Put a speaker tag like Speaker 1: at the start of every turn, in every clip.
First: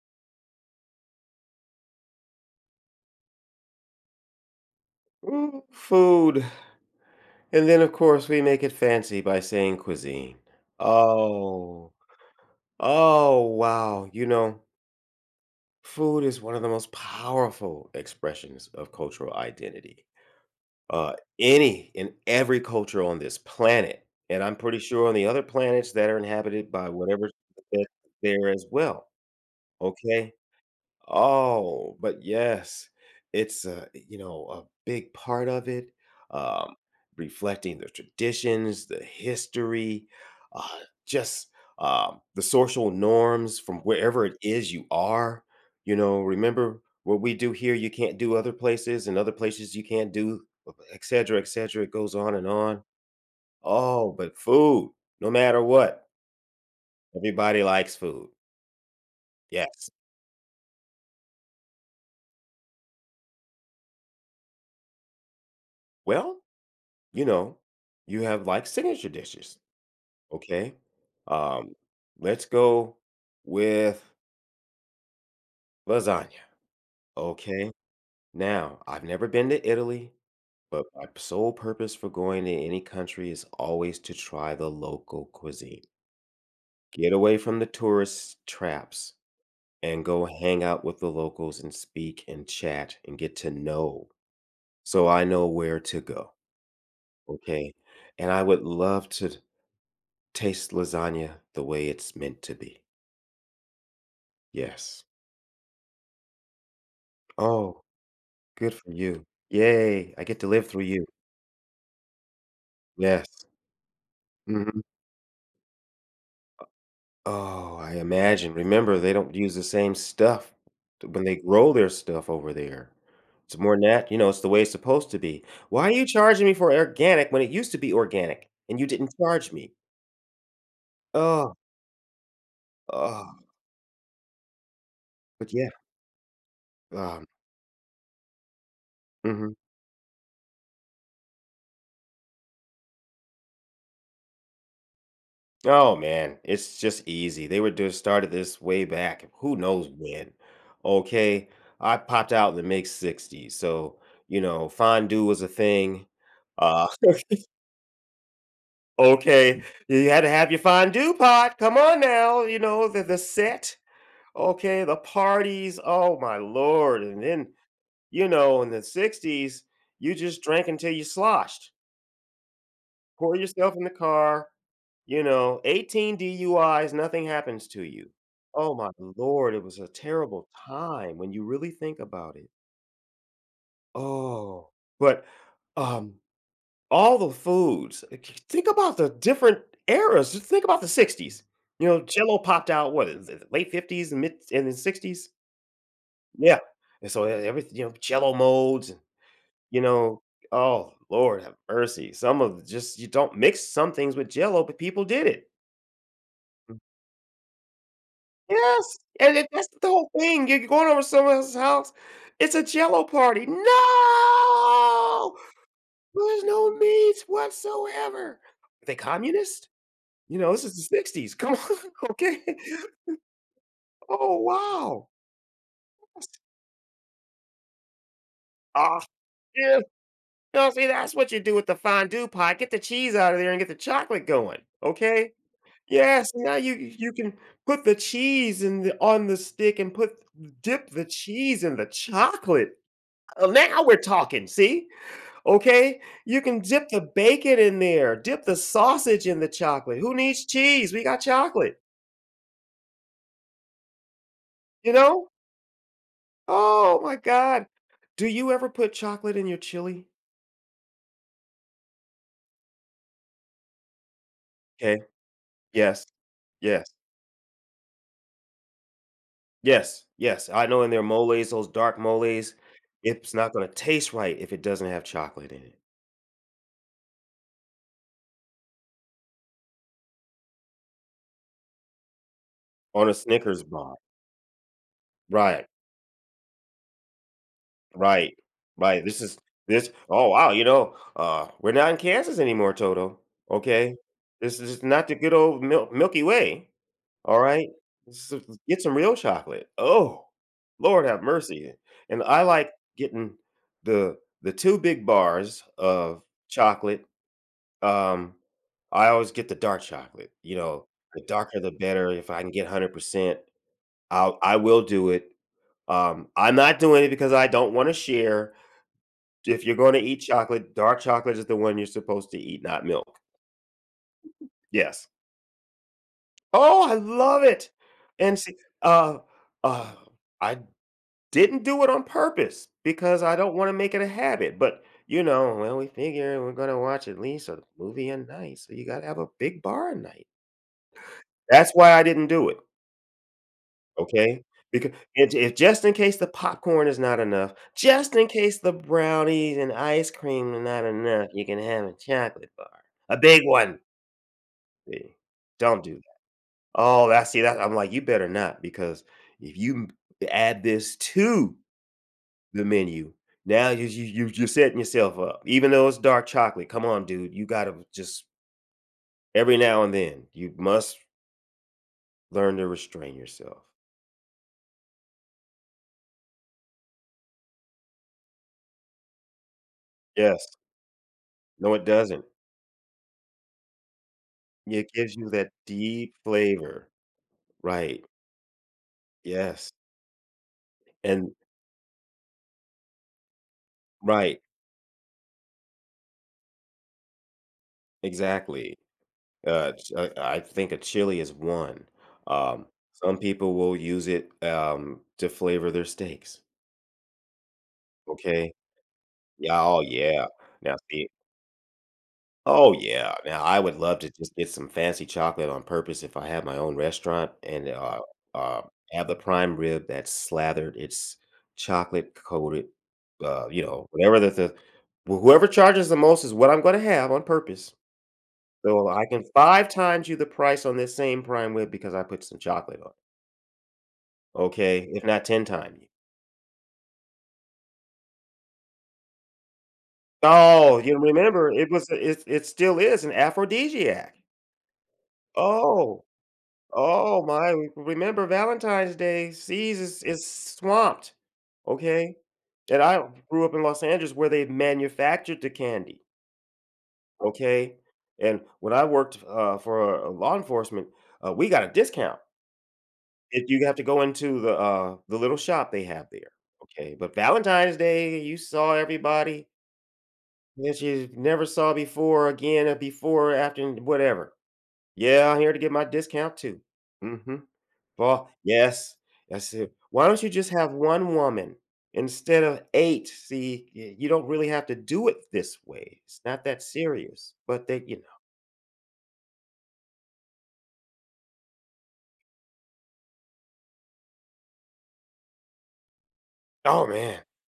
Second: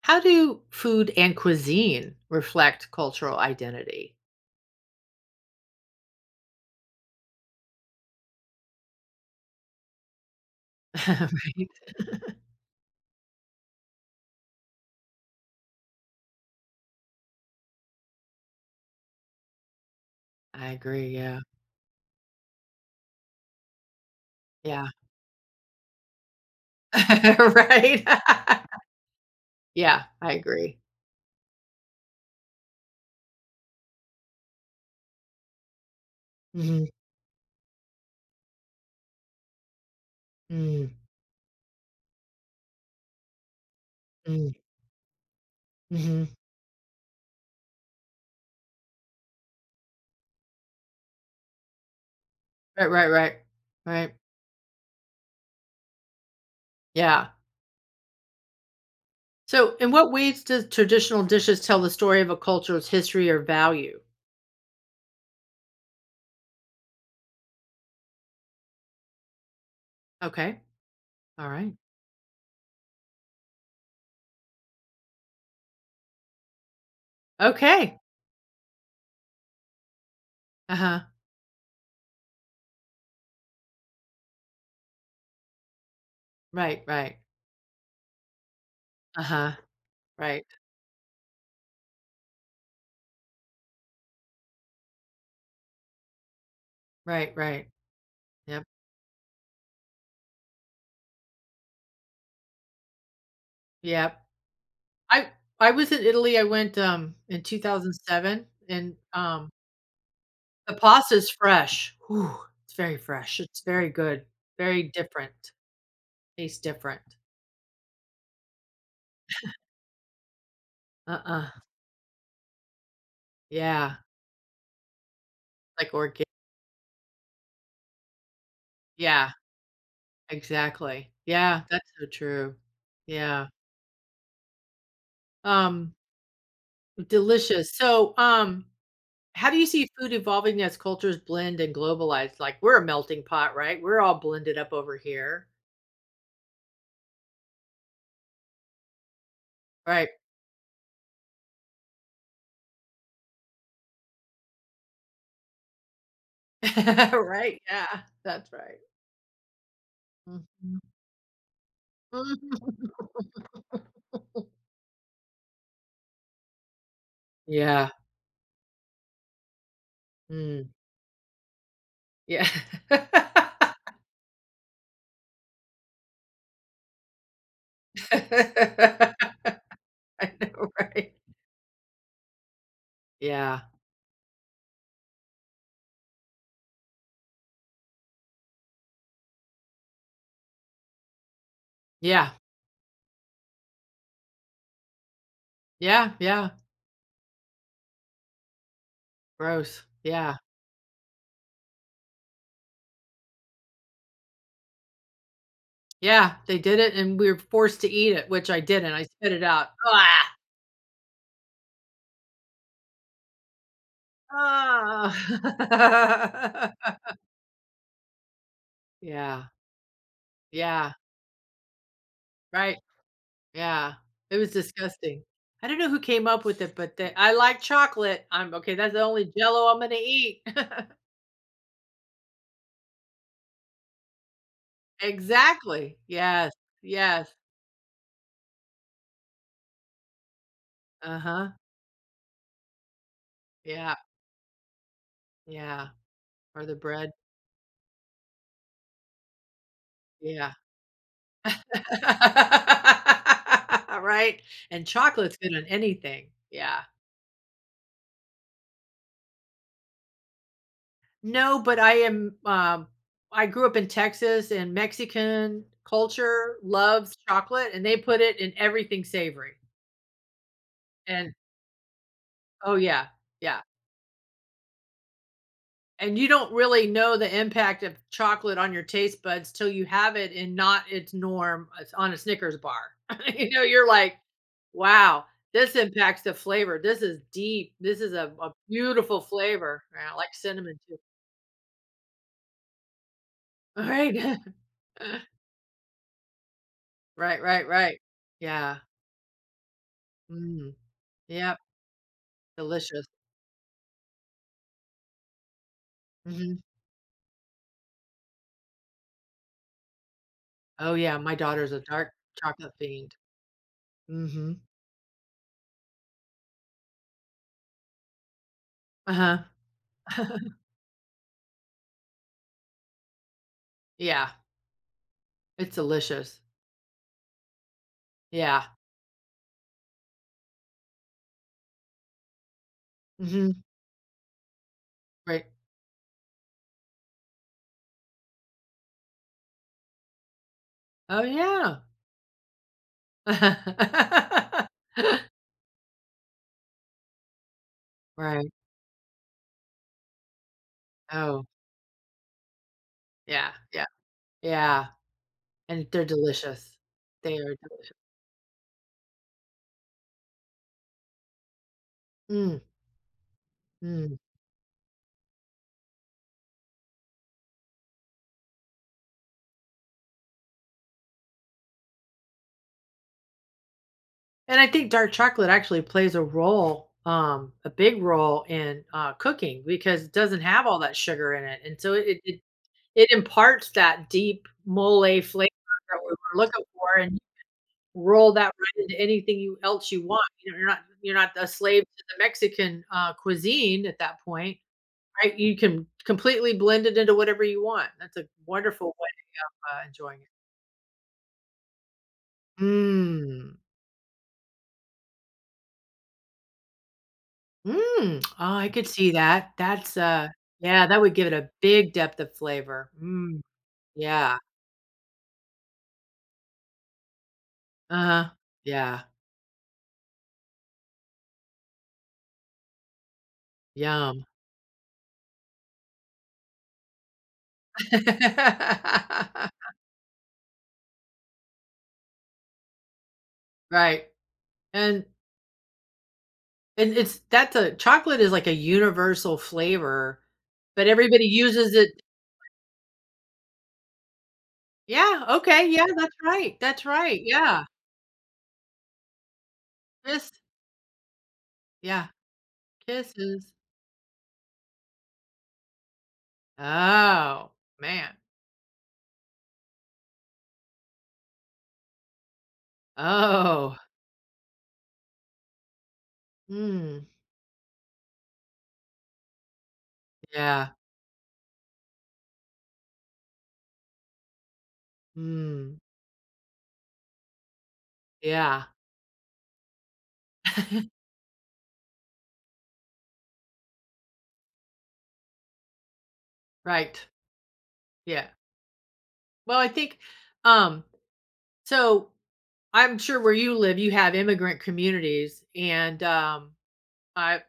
Speaker 1: How do food and cuisine reflect cultural identity?
Speaker 2: Ooh, food. And then, of course, we make it fancy by saying cuisine. Oh, oh, wow. You know, food is one of the most powerful expressions of cultural identity.
Speaker 1: Right? I agree,
Speaker 2: Uh,
Speaker 1: yeah.
Speaker 2: any and every culture on this planet, and I'm pretty
Speaker 1: Yeah.
Speaker 2: sure on the other planets that are inhabited by whatever that's
Speaker 1: Right?
Speaker 2: there as well.
Speaker 1: Yeah, I
Speaker 2: Okay.
Speaker 1: agree.
Speaker 2: Oh, but yes, it's a you know a big part of it. Um,
Speaker 1: Mhm.
Speaker 2: reflecting the traditions, the history, uh,
Speaker 1: mm,
Speaker 2: just the social norms from wherever it
Speaker 1: mm,
Speaker 2: is you are. You know,
Speaker 1: mhm.
Speaker 2: remember what we do here, you can't do other places, and other places you can't do, et cetera, et cetera. It goes on and on.
Speaker 1: Right, right, right.
Speaker 2: Oh,
Speaker 1: Right.
Speaker 2: but food, no matter what,
Speaker 1: Yeah.
Speaker 2: everybody likes food.
Speaker 1: So, in
Speaker 2: Yes.
Speaker 1: what ways does traditional dishes tell the story of a culture's history or value?
Speaker 2: Well, you know, you have like signature dishes,
Speaker 1: Okay.
Speaker 2: okay?
Speaker 1: All
Speaker 2: Um,
Speaker 1: right.
Speaker 2: let's go with lasagna, okay?
Speaker 1: Okay.
Speaker 2: Now, I've never been to Italy, but
Speaker 1: Uh-huh.
Speaker 2: my sole purpose for going to any country is always to try the local cuisine.
Speaker 1: Right,
Speaker 2: Get
Speaker 1: right.
Speaker 2: away from the tourist traps
Speaker 1: Uh-huh.
Speaker 2: and go
Speaker 1: Right.
Speaker 2: hang out with the locals and speak and chat and get to know so I know where to go,
Speaker 1: Right, right.
Speaker 2: okay? And I would
Speaker 1: Yep.
Speaker 2: love to taste lasagna the way it's meant to be.
Speaker 1: Yep.
Speaker 2: Yes.
Speaker 1: I I was in Italy, I went, in
Speaker 2: Oh,
Speaker 1: 2007
Speaker 2: good for
Speaker 1: and,
Speaker 2: you.
Speaker 1: um,
Speaker 2: Yay, I get to live
Speaker 1: the
Speaker 2: through you.
Speaker 1: pasta is fresh. Whew, it's very fresh,
Speaker 2: Yes.
Speaker 1: it's very good,
Speaker 2: Mhm.
Speaker 1: very different, tastes different.
Speaker 2: Oh, I imagine. Remember, they don't use the same stuff t when they
Speaker 1: Uh-uh,
Speaker 2: grow their stuff over there. It's more
Speaker 1: yeah,
Speaker 2: it's the way it's supposed to be. Why are
Speaker 1: like
Speaker 2: you
Speaker 1: organic.
Speaker 2: charging me for organic when it used to be organic and you didn't
Speaker 1: Yeah,
Speaker 2: charge me?
Speaker 1: exactly.
Speaker 2: Oh,
Speaker 1: Yeah, that's so true. Yeah,
Speaker 2: oh. But yeah,
Speaker 1: um,
Speaker 2: um,
Speaker 1: delicious. So, how
Speaker 2: mhm.
Speaker 1: do you see food evolving as cultures blend and globalize? Like, we're a melting pot, right? We're all blended up over here.
Speaker 2: Oh man, it's just easy. They were just started this way back. Who knows
Speaker 1: Right.
Speaker 2: when? Okay, I popped out in the mid '60s, so fondue was a thing. Uh,
Speaker 1: Right, yeah, that's right.
Speaker 2: okay, you had to have your
Speaker 1: Mhm.
Speaker 2: fondue pot. Come on
Speaker 1: Mhm.
Speaker 2: now, you know the set. Okay, the parties. Oh my lord! And then
Speaker 1: Yeah.
Speaker 2: in the '60s, you just
Speaker 1: Mm.
Speaker 2: drank until you sloshed.
Speaker 1: Yeah.
Speaker 2: Pour yourself in the car, 18 DUIs, nothing happens to you. Oh my
Speaker 1: I
Speaker 2: lord, it was a terrible
Speaker 1: know, right?
Speaker 2: time when you really think about it.
Speaker 1: Yeah.
Speaker 2: Oh, but, um, all the foods, think about the different eras, just think about the '60s. You know,
Speaker 1: Yeah.
Speaker 2: Jello popped out, what is it, late '50s and mid and then '60s?
Speaker 1: Yeah, yeah.
Speaker 2: Yeah, and so e everything, Jello molds and, you
Speaker 1: Gross.
Speaker 2: know,
Speaker 1: Yeah.
Speaker 2: oh, Lord have mercy. Just you don't mix some things with Jello, but people did it.
Speaker 1: Yeah, they did it and we were forced to eat it, which I didn't.
Speaker 2: Yes,
Speaker 1: I spit
Speaker 2: and
Speaker 1: it
Speaker 2: it that's
Speaker 1: out.
Speaker 2: the whole
Speaker 1: Ah!
Speaker 2: thing. You're going over someone else's house. It's a jello party. No, there's
Speaker 1: Ah!
Speaker 2: no meats whatsoever. Are they
Speaker 1: Yeah.
Speaker 2: communist? You know, this is the
Speaker 1: Yeah.
Speaker 2: '60s. Come on, okay.
Speaker 1: Right. Yeah. It
Speaker 2: Oh
Speaker 1: was
Speaker 2: wow.
Speaker 1: disgusting. I don't know who came up with it, but they I like chocolate. I'm okay, that's
Speaker 2: Ah,
Speaker 1: the only Jello I'm
Speaker 2: yeah.
Speaker 1: gonna eat.
Speaker 2: No, see, that's what you do with the fondue pot. Get the cheese out of there and get the chocolate going. Okay.
Speaker 1: Exactly.
Speaker 2: Yes.
Speaker 1: Yes.
Speaker 2: Now you
Speaker 1: Yes.
Speaker 2: can put the cheese in the on the stick and put dip the
Speaker 1: Uh-huh.
Speaker 2: cheese in the chocolate. Oh, now
Speaker 1: Yeah,
Speaker 2: we're talking. See?
Speaker 1: yeah,
Speaker 2: Okay. You can
Speaker 1: or the
Speaker 2: dip the
Speaker 1: bread.
Speaker 2: bacon in there, dip the sausage in the chocolate. Who needs
Speaker 1: Yeah.
Speaker 2: cheese? We got chocolate,
Speaker 1: Right? And
Speaker 2: you know?
Speaker 1: chocolate's good on anything. Yeah.
Speaker 2: Oh my God. Do you ever put chocolate in your chili?
Speaker 1: No, but I am, I grew up in Texas, and
Speaker 2: Okay.
Speaker 1: Mexican
Speaker 2: Yes.
Speaker 1: culture
Speaker 2: Yes.
Speaker 1: loves chocolate, and they put it in everything savory,
Speaker 2: Yes. Yes. I know in their
Speaker 1: and
Speaker 2: moles, those dark moles,
Speaker 1: oh, yeah.
Speaker 2: it's not
Speaker 1: Yeah.
Speaker 2: going to taste right if it doesn't have chocolate in it
Speaker 1: And you don't really know the impact of chocolate on your taste buds till you have it in not its norm as on a Snickers bar.
Speaker 2: on a
Speaker 1: You know,
Speaker 2: Snickers
Speaker 1: you're
Speaker 2: bar.
Speaker 1: like, "Wow,
Speaker 2: Right.
Speaker 1: this impacts the flavor. This is deep. This is a
Speaker 2: Right.
Speaker 1: a
Speaker 2: Right.
Speaker 1: beautiful
Speaker 2: This is
Speaker 1: flavor."
Speaker 2: this
Speaker 1: Yeah, I
Speaker 2: oh
Speaker 1: like
Speaker 2: wow,
Speaker 1: cinnamon too.
Speaker 2: we're not in Kansas anymore, Toto.
Speaker 1: All
Speaker 2: Okay.
Speaker 1: right,
Speaker 2: This is not the good old Milky Way. All
Speaker 1: right, right,
Speaker 2: right.
Speaker 1: right.
Speaker 2: This is-
Speaker 1: Yeah.
Speaker 2: get some real chocolate. Oh,
Speaker 1: Mm.
Speaker 2: Lord have
Speaker 1: Yep,
Speaker 2: mercy. And I like
Speaker 1: delicious.
Speaker 2: getting the the two big bars of
Speaker 1: Mhm.
Speaker 2: chocolate. Um I always get the dark chocolate. You know,
Speaker 1: Oh, yeah,
Speaker 2: the
Speaker 1: my
Speaker 2: darker
Speaker 1: daughter's
Speaker 2: the
Speaker 1: a
Speaker 2: better.
Speaker 1: dark
Speaker 2: If I can get
Speaker 1: chocolate fiend.
Speaker 2: 100%, I'll I
Speaker 1: Mhm.
Speaker 2: will do it. I'm not doing it because I don't want to share.
Speaker 1: Uh-huh.
Speaker 2: If you're gonna eat chocolate, dark chocolate is the one you're supposed to eat, not milk.
Speaker 1: Yeah,
Speaker 2: Yes.
Speaker 1: it's delicious.
Speaker 2: Oh, I love it! And see,
Speaker 1: Yeah.
Speaker 2: uh, uh, I didn't do it on purpose because I don't
Speaker 1: Mhm.
Speaker 2: wanna make it a habit, but,
Speaker 1: Right.
Speaker 2: well, we figure we're gonna watch at least a movie a night, so you gotta have a big bar a night.
Speaker 1: Oh,
Speaker 2: That's
Speaker 1: yeah.
Speaker 2: why I didn't do it, okay? Because if it just in case the popcorn is not enough, just in
Speaker 1: Right.
Speaker 2: case the brownies and ice cream are not enough,
Speaker 1: Oh,
Speaker 2: you can have a chocolate bar, a big
Speaker 1: yeah,
Speaker 2: one.
Speaker 1: yeah, yeah,
Speaker 2: See, don't
Speaker 1: and
Speaker 2: do that.
Speaker 1: they're delicious.
Speaker 2: Oh, I
Speaker 1: They
Speaker 2: see,
Speaker 1: are
Speaker 2: that I'm like,
Speaker 1: delicious.
Speaker 2: you better not because if add this to
Speaker 1: Mm,
Speaker 2: the menu, now you, you
Speaker 1: mm,
Speaker 2: you you're setting yourself up. Even though it's dark chocolate, come on, dude, you gotta just every now and then you must learn to restrain yourself.
Speaker 1: and I think dark chocolate actually plays a role, a big role in, cooking because it doesn't
Speaker 2: Yes,
Speaker 1: have all that sugar in it,
Speaker 2: no,
Speaker 1: and
Speaker 2: it
Speaker 1: so it
Speaker 2: doesn't.
Speaker 1: it it imparts that deep
Speaker 2: It
Speaker 1: mole
Speaker 2: gives you
Speaker 1: flavor
Speaker 2: that
Speaker 1: that we
Speaker 2: deep
Speaker 1: were looking
Speaker 2: flavor,
Speaker 1: for and
Speaker 2: right?
Speaker 1: roll that right into anything you
Speaker 2: Yes,
Speaker 1: else you want. You know, you're not
Speaker 2: and
Speaker 1: a slave to the Mexican, cuisine at that
Speaker 2: right,
Speaker 1: point. Right, you can completely blend it into whatever you want. That's a
Speaker 2: exactly.
Speaker 1: wonderful way of
Speaker 2: Ch
Speaker 1: enjoying it.
Speaker 2: I think a chili is one. Um, some people
Speaker 1: Mm.
Speaker 2: will use it, to flavor their steaks,
Speaker 1: Mm.
Speaker 2: okay?
Speaker 1: Oh, I could see that.
Speaker 2: Yeah, oh, yeah. Now
Speaker 1: Yeah, that
Speaker 2: see
Speaker 1: would give it a big depth of
Speaker 2: oh,
Speaker 1: flavor.
Speaker 2: yeah.
Speaker 1: Mm,
Speaker 2: Now I would love to just
Speaker 1: yeah.
Speaker 2: get some fancy chocolate on purpose if I had my own restaurant and,
Speaker 1: Uh-huh.
Speaker 2: uh,
Speaker 1: Yeah.
Speaker 2: have the prime rib that's slathered, it's chocolate coated, whatever
Speaker 1: Yum.
Speaker 2: the wh whoever charges the most is what I'm gonna have on purpose. So I can 5 times you the price on this same prime rib because I put some chocolate on.
Speaker 1: Right.
Speaker 2: Okay, if
Speaker 1: And
Speaker 2: not 10 times.
Speaker 1: and it's that's a chocolate is like a universal flavor,
Speaker 2: Oh,
Speaker 1: but
Speaker 2: you
Speaker 1: everybody
Speaker 2: remember it
Speaker 1: uses it.
Speaker 2: was it it still is an aphrodisiac.
Speaker 1: Yeah, okay, yeah,
Speaker 2: Oh,
Speaker 1: that's right,
Speaker 2: oh my,
Speaker 1: yeah.
Speaker 2: remember Valentine's Day, seas is
Speaker 1: Kiss
Speaker 2: swamped,
Speaker 1: yeah,
Speaker 2: okay? And I grew
Speaker 1: kisses.
Speaker 2: up in Los Angeles where they manufactured the candy,
Speaker 1: Oh,
Speaker 2: okay?
Speaker 1: man.
Speaker 2: And when I worked, for, law enforcement, we got a discount if you have
Speaker 1: Oh.
Speaker 2: to go into the little shop they have there, okay?
Speaker 1: Mm.
Speaker 2: But Valentine's Day, you saw everybody
Speaker 1: Yeah.
Speaker 2: that you never saw before, again, or before, after, and whatever. "Yeah, I'm here to get
Speaker 1: Mm.
Speaker 2: my discount too." Mhm. "Well,
Speaker 1: Yeah.
Speaker 2: yes." I said, "Why don't you just have 1 woman instead of 8? See, y you don't really have to do it this way. It's not that
Speaker 1: Right.
Speaker 2: serious." But they.
Speaker 1: Yeah. Well, I think, um, so I'm sure where you live, you have immigrant communities, and
Speaker 2: Oh, man.
Speaker 1: I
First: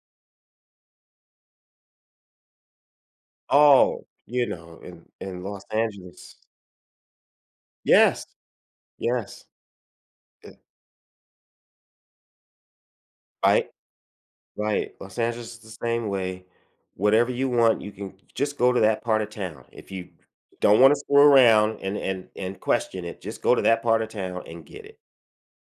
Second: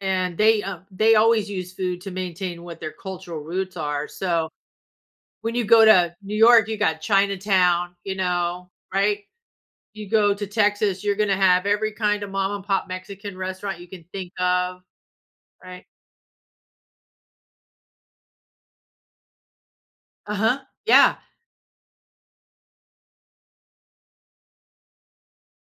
Speaker 1: and they always use food to maintain what their cultural roots
Speaker 2: Oh,
Speaker 1: are. So
Speaker 2: in
Speaker 1: when
Speaker 2: Los
Speaker 1: you go to New
Speaker 2: Angeles.
Speaker 1: York, you got Chinatown, you
Speaker 2: Yes,
Speaker 1: know, right?
Speaker 2: yes.
Speaker 1: You go to
Speaker 2: Eh,
Speaker 1: Texas, you're gonna have every kind of mom and pop Mexican
Speaker 2: right?
Speaker 1: restaurant you can think of,
Speaker 2: Right, Los Angeles is
Speaker 1: right?
Speaker 2: the same way. Whatever you want, you can just go to that part of town. If you
Speaker 1: Uh-huh.
Speaker 2: don't wanna
Speaker 1: Yeah,
Speaker 2: screw around and question it, just go to that part of town and get it.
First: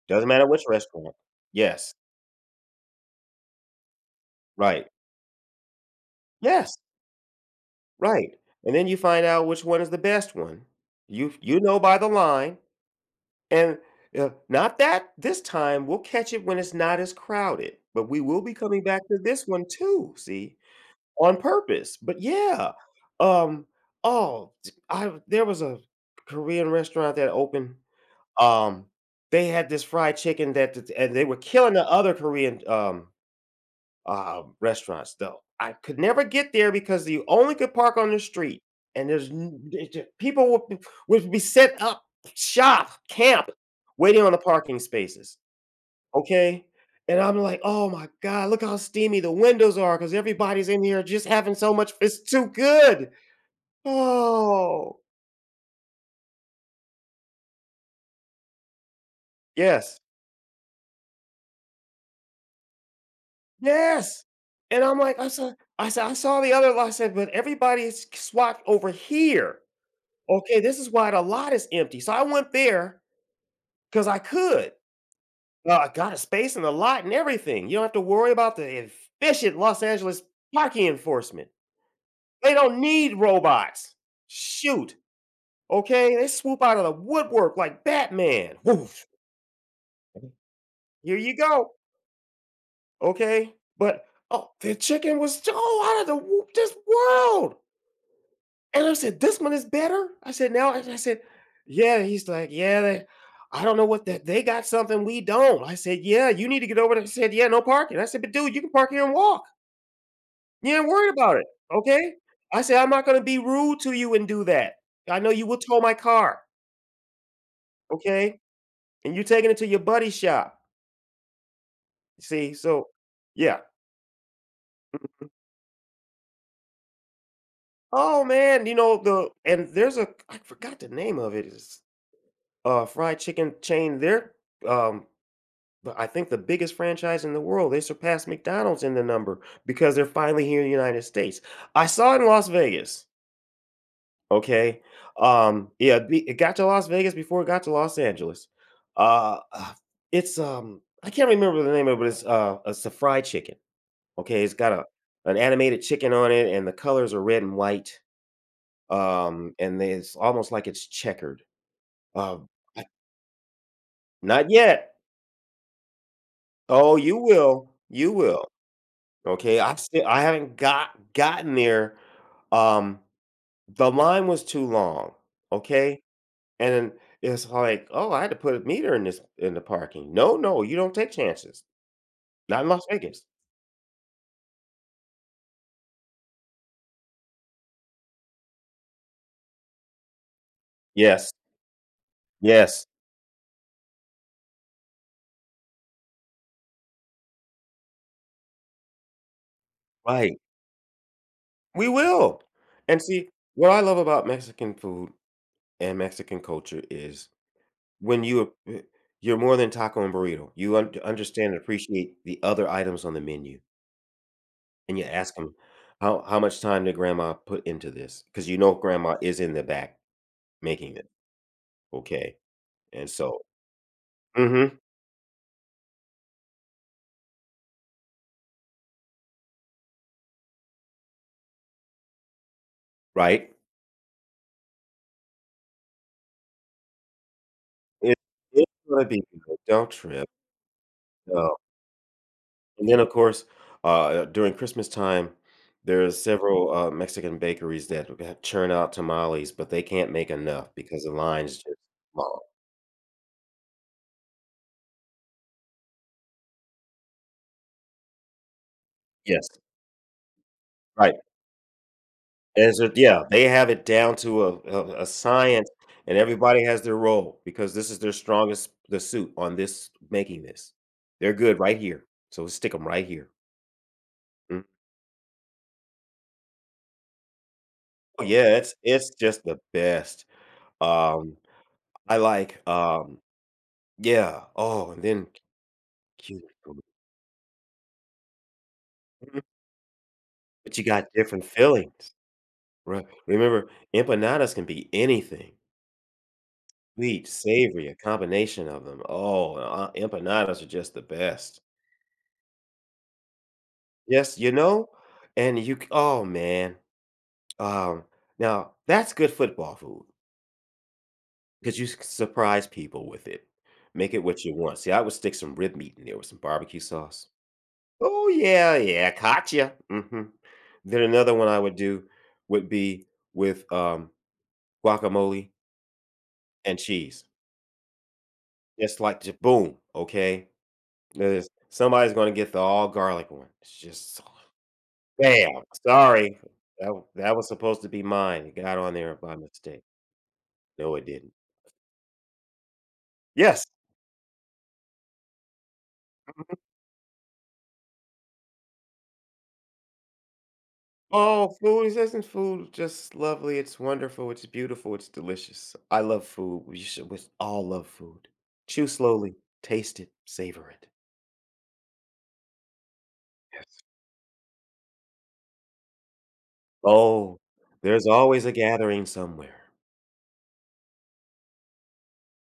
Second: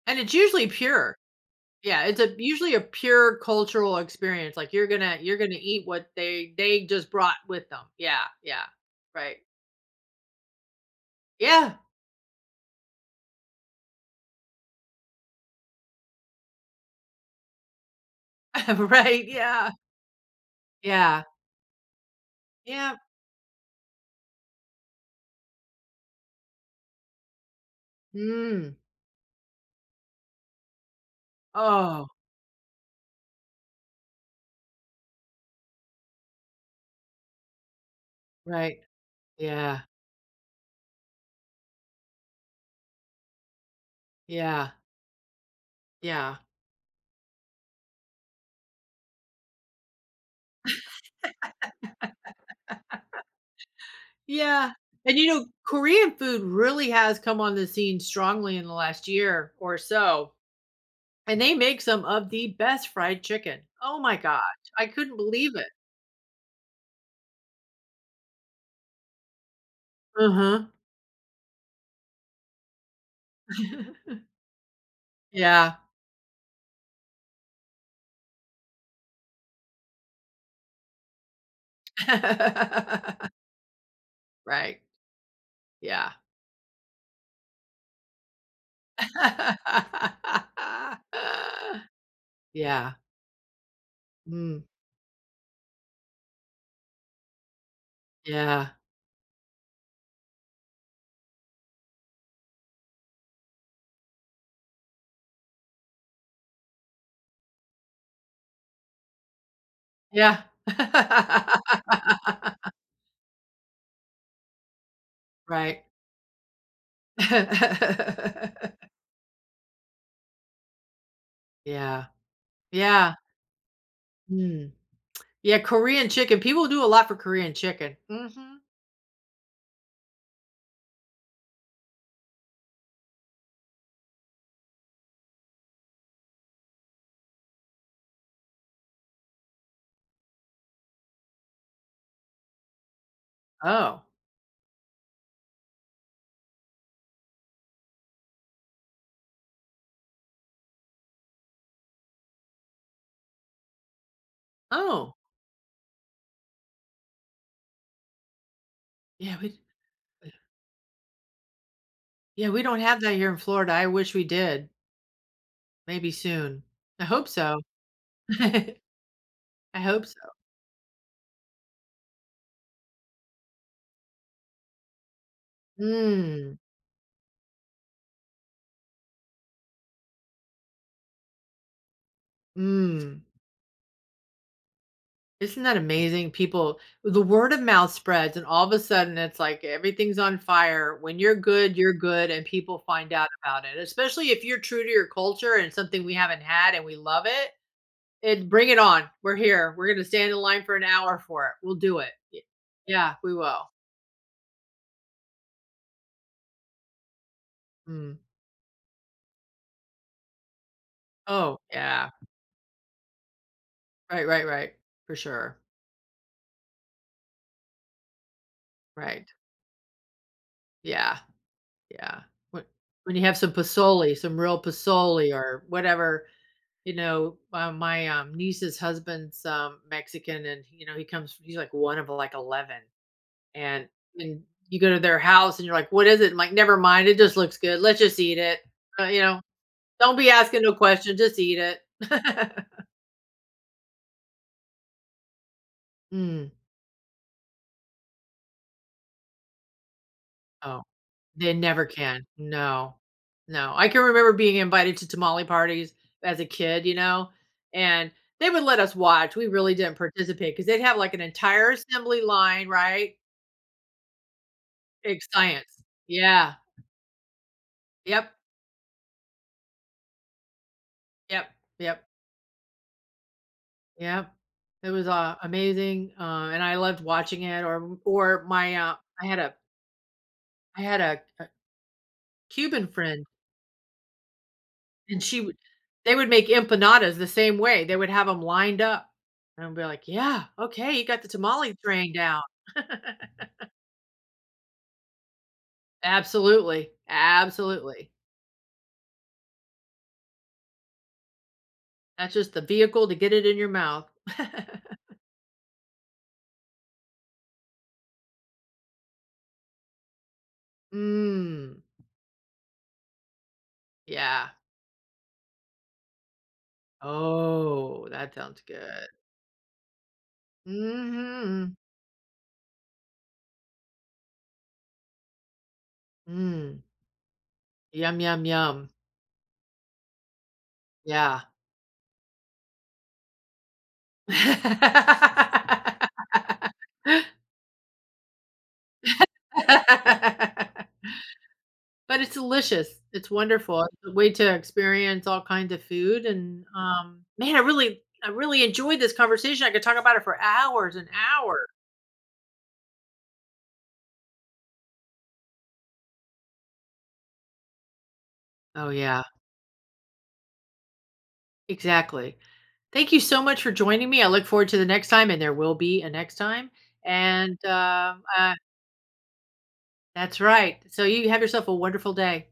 Speaker 1: and
Speaker 2: Doesn't
Speaker 1: it's
Speaker 2: matter which
Speaker 1: usually
Speaker 2: restaurant.
Speaker 1: pure.
Speaker 2: Yes,
Speaker 1: Yeah, it's a usually a pure cultural experience, like,
Speaker 2: right.
Speaker 1: you're gonna eat what they
Speaker 2: Yes,
Speaker 1: they just brought with them. Yeah,
Speaker 2: right,
Speaker 1: yeah.
Speaker 2: and then you find
Speaker 1: Right.
Speaker 2: out which one is the best one. You
Speaker 1: Yeah.
Speaker 2: know by the line, and, not that this time, we'll catch it when it's not as crowded, but we will be coming back to
Speaker 1: Right,
Speaker 2: this one
Speaker 1: yeah.
Speaker 2: too, see?
Speaker 1: Yeah.
Speaker 2: On purpose, but yeah.
Speaker 1: Yeah.
Speaker 2: Um, oh, t I there was a Korean restaurant that opened,
Speaker 1: Mm.
Speaker 2: um, they had this fried chicken that th and they were killing the
Speaker 1: Oh,
Speaker 2: other Korean, restaurants, though. I could never get there because you only could park on the street,
Speaker 1: right.
Speaker 2: and there's n
Speaker 1: Yeah.
Speaker 2: d d people would be set up shop, camp, waiting on the
Speaker 1: Yeah.
Speaker 2: parking spaces.
Speaker 1: Yeah.
Speaker 2: Okay? And I'm like, "Oh my god, look how steamy the windows are because everybody's in here just having so much it's too good."
Speaker 1: Yeah.
Speaker 2: Oh,
Speaker 1: And, you know, Korean food really has come on the scene strongly in the last year or
Speaker 2: yes.
Speaker 1: so, and they make some of the best fried chicken. Oh my
Speaker 2: Yes.
Speaker 1: gosh,
Speaker 2: And
Speaker 1: I
Speaker 2: I'm
Speaker 1: couldn't
Speaker 2: like, I saw,
Speaker 1: believe it.
Speaker 2: I said, "I saw the other lot," I said, "but everybody's swat over here." Okay,
Speaker 1: Uh-huh.
Speaker 2: this is why the lot is empty. So I went there because I could.
Speaker 1: Yeah.
Speaker 2: Well, I got a space in the lot and everything. You don't have to worry about the efficient Los Angeles parking enforcement. They don't need robots.
Speaker 1: Right.
Speaker 2: Shoot.
Speaker 1: Yeah.
Speaker 2: Okay, they swoop out of the woodwork like Batman. Woof. Here you go.
Speaker 1: Yeah.
Speaker 2: Okay, but oh,
Speaker 1: Mm.
Speaker 2: the chicken was oh out of the this world.
Speaker 1: Yeah.
Speaker 2: And I said, this one is better. I said, now I said, yeah. He's like, yeah. They, I don't know what that they got something we don't. I said, yeah. You need to get over there. He said, yeah, no parking. I said, but dude, you can park here and walk.
Speaker 1: Yeah.
Speaker 2: You ain't worried about it. Okay. I said, I'm not gonna be rude to you and do that. I know you will tow
Speaker 1: Right.
Speaker 2: my car. Okay, and you're taking it to your buddy's shop.
Speaker 1: Yeah.
Speaker 2: See, so
Speaker 1: Yeah.
Speaker 2: yeah.
Speaker 1: Mm. Yeah, Korean chicken. People do a lot for Korean chicken.
Speaker 2: Oh
Speaker 1: Mhm.
Speaker 2: man, you know the and there's a I forgot the name of it is fried chicken chain. They're um but I think the biggest franchise in the world. They surpassed McDonald's in the number because they're finally here in the United States. I saw it in Las Vegas.
Speaker 1: Oh.
Speaker 2: Okay. Yeah, it got to Las Vegas before it got to Los Angeles. Uh uh, it's I can't remember the name of it, but it's a fried chicken. Okay, it's got a
Speaker 1: Oh.
Speaker 2: an animated chicken on it and the colors are red and white.
Speaker 1: Yeah, we
Speaker 2: And they it's almost like it's checkered.
Speaker 1: yeah,
Speaker 2: Um,
Speaker 1: we don't
Speaker 2: I
Speaker 1: have that here in Florida. I wish we
Speaker 2: not
Speaker 1: did.
Speaker 2: yet.
Speaker 1: Maybe soon.
Speaker 2: Oh,
Speaker 1: I
Speaker 2: you
Speaker 1: hope so.
Speaker 2: will, you will. Okay, i
Speaker 1: I hope
Speaker 2: still I
Speaker 1: so.
Speaker 2: haven't gotten there. Um, the line was too long, okay?
Speaker 1: Mm.
Speaker 2: And it's like, "Oh, I had to put a meter in the parking." "No, no, you don't take chances. Not in Las
Speaker 1: Mm.
Speaker 2: Vegas."
Speaker 1: Isn't that amazing? People the word of mouth spreads, and all of a sudden, it's like everything's on fire. When
Speaker 2: Yes,
Speaker 1: you're good, and people
Speaker 2: yes,
Speaker 1: find out about it, especially if you're true to your culture and it's something we haven't had and we love it. It bring it on. We're here. We're gonna stand in
Speaker 2: right.
Speaker 1: line for an hour for it. We'll
Speaker 2: We
Speaker 1: do it. Y
Speaker 2: will. And
Speaker 1: yeah,
Speaker 2: see,
Speaker 1: we will.
Speaker 2: what I love about Mexican food and Mexican culture is.
Speaker 1: Mm.
Speaker 2: When you eh, you're more than taco and burrito. You un understand
Speaker 1: Oh,
Speaker 2: and
Speaker 1: yeah.
Speaker 2: appreciate the other items on the menu,
Speaker 1: Right, right, right.
Speaker 2: and you
Speaker 1: For
Speaker 2: ask them,
Speaker 1: sure.
Speaker 2: "How much time did grandma put into this, because you know grandma
Speaker 1: Right.
Speaker 2: is in the back making it,
Speaker 1: Yeah, yeah.
Speaker 2: okay?
Speaker 1: When
Speaker 2: And
Speaker 1: when you have
Speaker 2: so
Speaker 1: some pasoli, some real
Speaker 2: mhm,
Speaker 1: pasoli, or whatever you know, my niece's husband's Mexican, and you know, he comes. He's like one of like 11,
Speaker 2: right?
Speaker 1: and and you go to their house, and you're like, "What is it?" Never mind. It just looks good. Let's
Speaker 2: It
Speaker 1: just eat it.
Speaker 2: it's gonna
Speaker 1: You
Speaker 2: be
Speaker 1: know,
Speaker 2: good, don't
Speaker 1: don't
Speaker 2: trip,
Speaker 1: be asking no questions. Just
Speaker 2: no.
Speaker 1: eat it.
Speaker 2: And then, of course, during Christmas time, there's
Speaker 1: Mm.
Speaker 2: several, Mexican bakeries that churn out tamales, but they can't make enough
Speaker 1: Oh,
Speaker 2: because the
Speaker 1: they
Speaker 2: line's just
Speaker 1: never can.
Speaker 2: long.
Speaker 1: No, no. I can remember being invited to tamale parties as a kid. You know, and they would let us watch. We
Speaker 2: Yes,
Speaker 1: really didn't participate because they'd have like
Speaker 2: right.
Speaker 1: an entire assembly line,
Speaker 2: As a
Speaker 1: right?
Speaker 2: yeah, they have it down to a
Speaker 1: Big science.
Speaker 2: science, and
Speaker 1: Yeah.
Speaker 2: everybody has their role because this is their
Speaker 1: Yep.
Speaker 2: strongest the suit on this making this. They're
Speaker 1: Yep.
Speaker 2: good right
Speaker 1: Yep.
Speaker 2: here, so stick them right here.
Speaker 1: Yep.
Speaker 2: Mm.
Speaker 1: It was, amazing, and I loved watching it or
Speaker 2: Oh, yeah, it's it's
Speaker 1: I had
Speaker 2: just
Speaker 1: a
Speaker 2: the best.
Speaker 1: I had a
Speaker 2: Um,
Speaker 1: a
Speaker 2: I like,
Speaker 1: Cuban friend,
Speaker 2: yeah, oh, and
Speaker 1: and
Speaker 2: then
Speaker 1: she would they would make
Speaker 2: cucumber
Speaker 1: empanadas the same way. They would have them lined up,
Speaker 2: mhm,
Speaker 1: and I'd be like, "Yeah,
Speaker 2: but you
Speaker 1: okay, you
Speaker 2: got
Speaker 1: got the
Speaker 2: different
Speaker 1: tamale train
Speaker 2: fillings,
Speaker 1: down."
Speaker 2: right? Remember, empanadas can be anything,
Speaker 1: Absolutely.
Speaker 2: sweet, savory, a
Speaker 1: Absolutely.
Speaker 2: combination of them. Oh, empanadas are just the best.
Speaker 1: That's just the vehicle to get it in your mouth.
Speaker 2: Yes, you know, and you c oh, man, um, now that's good football food because
Speaker 1: Hmm.
Speaker 2: you s surprise people with it. Make it what
Speaker 1: Yeah.
Speaker 2: you want. See, I would stick some rib meat in there with some barbecue sauce.
Speaker 1: Oh,
Speaker 2: "Oh,
Speaker 1: that sounds
Speaker 2: yeah,
Speaker 1: good.
Speaker 2: yeah, caught ya." Mhm. Then another one I
Speaker 1: Mhm.
Speaker 2: would do would be with, guacamole and
Speaker 1: Mm.
Speaker 2: cheese.
Speaker 1: Yum, yum, yum.
Speaker 2: It's like just boom, okay?
Speaker 1: Yeah.
Speaker 2: There's somebody's gonna get the all garlic one. It's just so. Damn, sorry. That was supposed to be mine. It got on there by mistake. No, it didn't.
Speaker 1: But it's delicious. It's
Speaker 2: Yes.
Speaker 1: wonderful. It's a way to experience all kinds of food
Speaker 2: Mhm.
Speaker 1: and, man, I really enjoyed this conversation. I could talk about it for hours and
Speaker 2: Oh,
Speaker 1: hours.
Speaker 2: food is isn't food just lovely? It's wonderful, it's beautiful, it's delicious. I love food. We all love food.
Speaker 1: Oh,
Speaker 2: Chew
Speaker 1: yeah.
Speaker 2: slowly, taste it, savor it.
Speaker 1: Exactly. Thank you so much for
Speaker 2: Yes.
Speaker 1: joining me. I look forward to the next time, and there will be a next time.
Speaker 2: Oh,
Speaker 1: And,
Speaker 2: there's always a gathering somewhere.
Speaker 1: that's right. So you have yourself a wonderful day.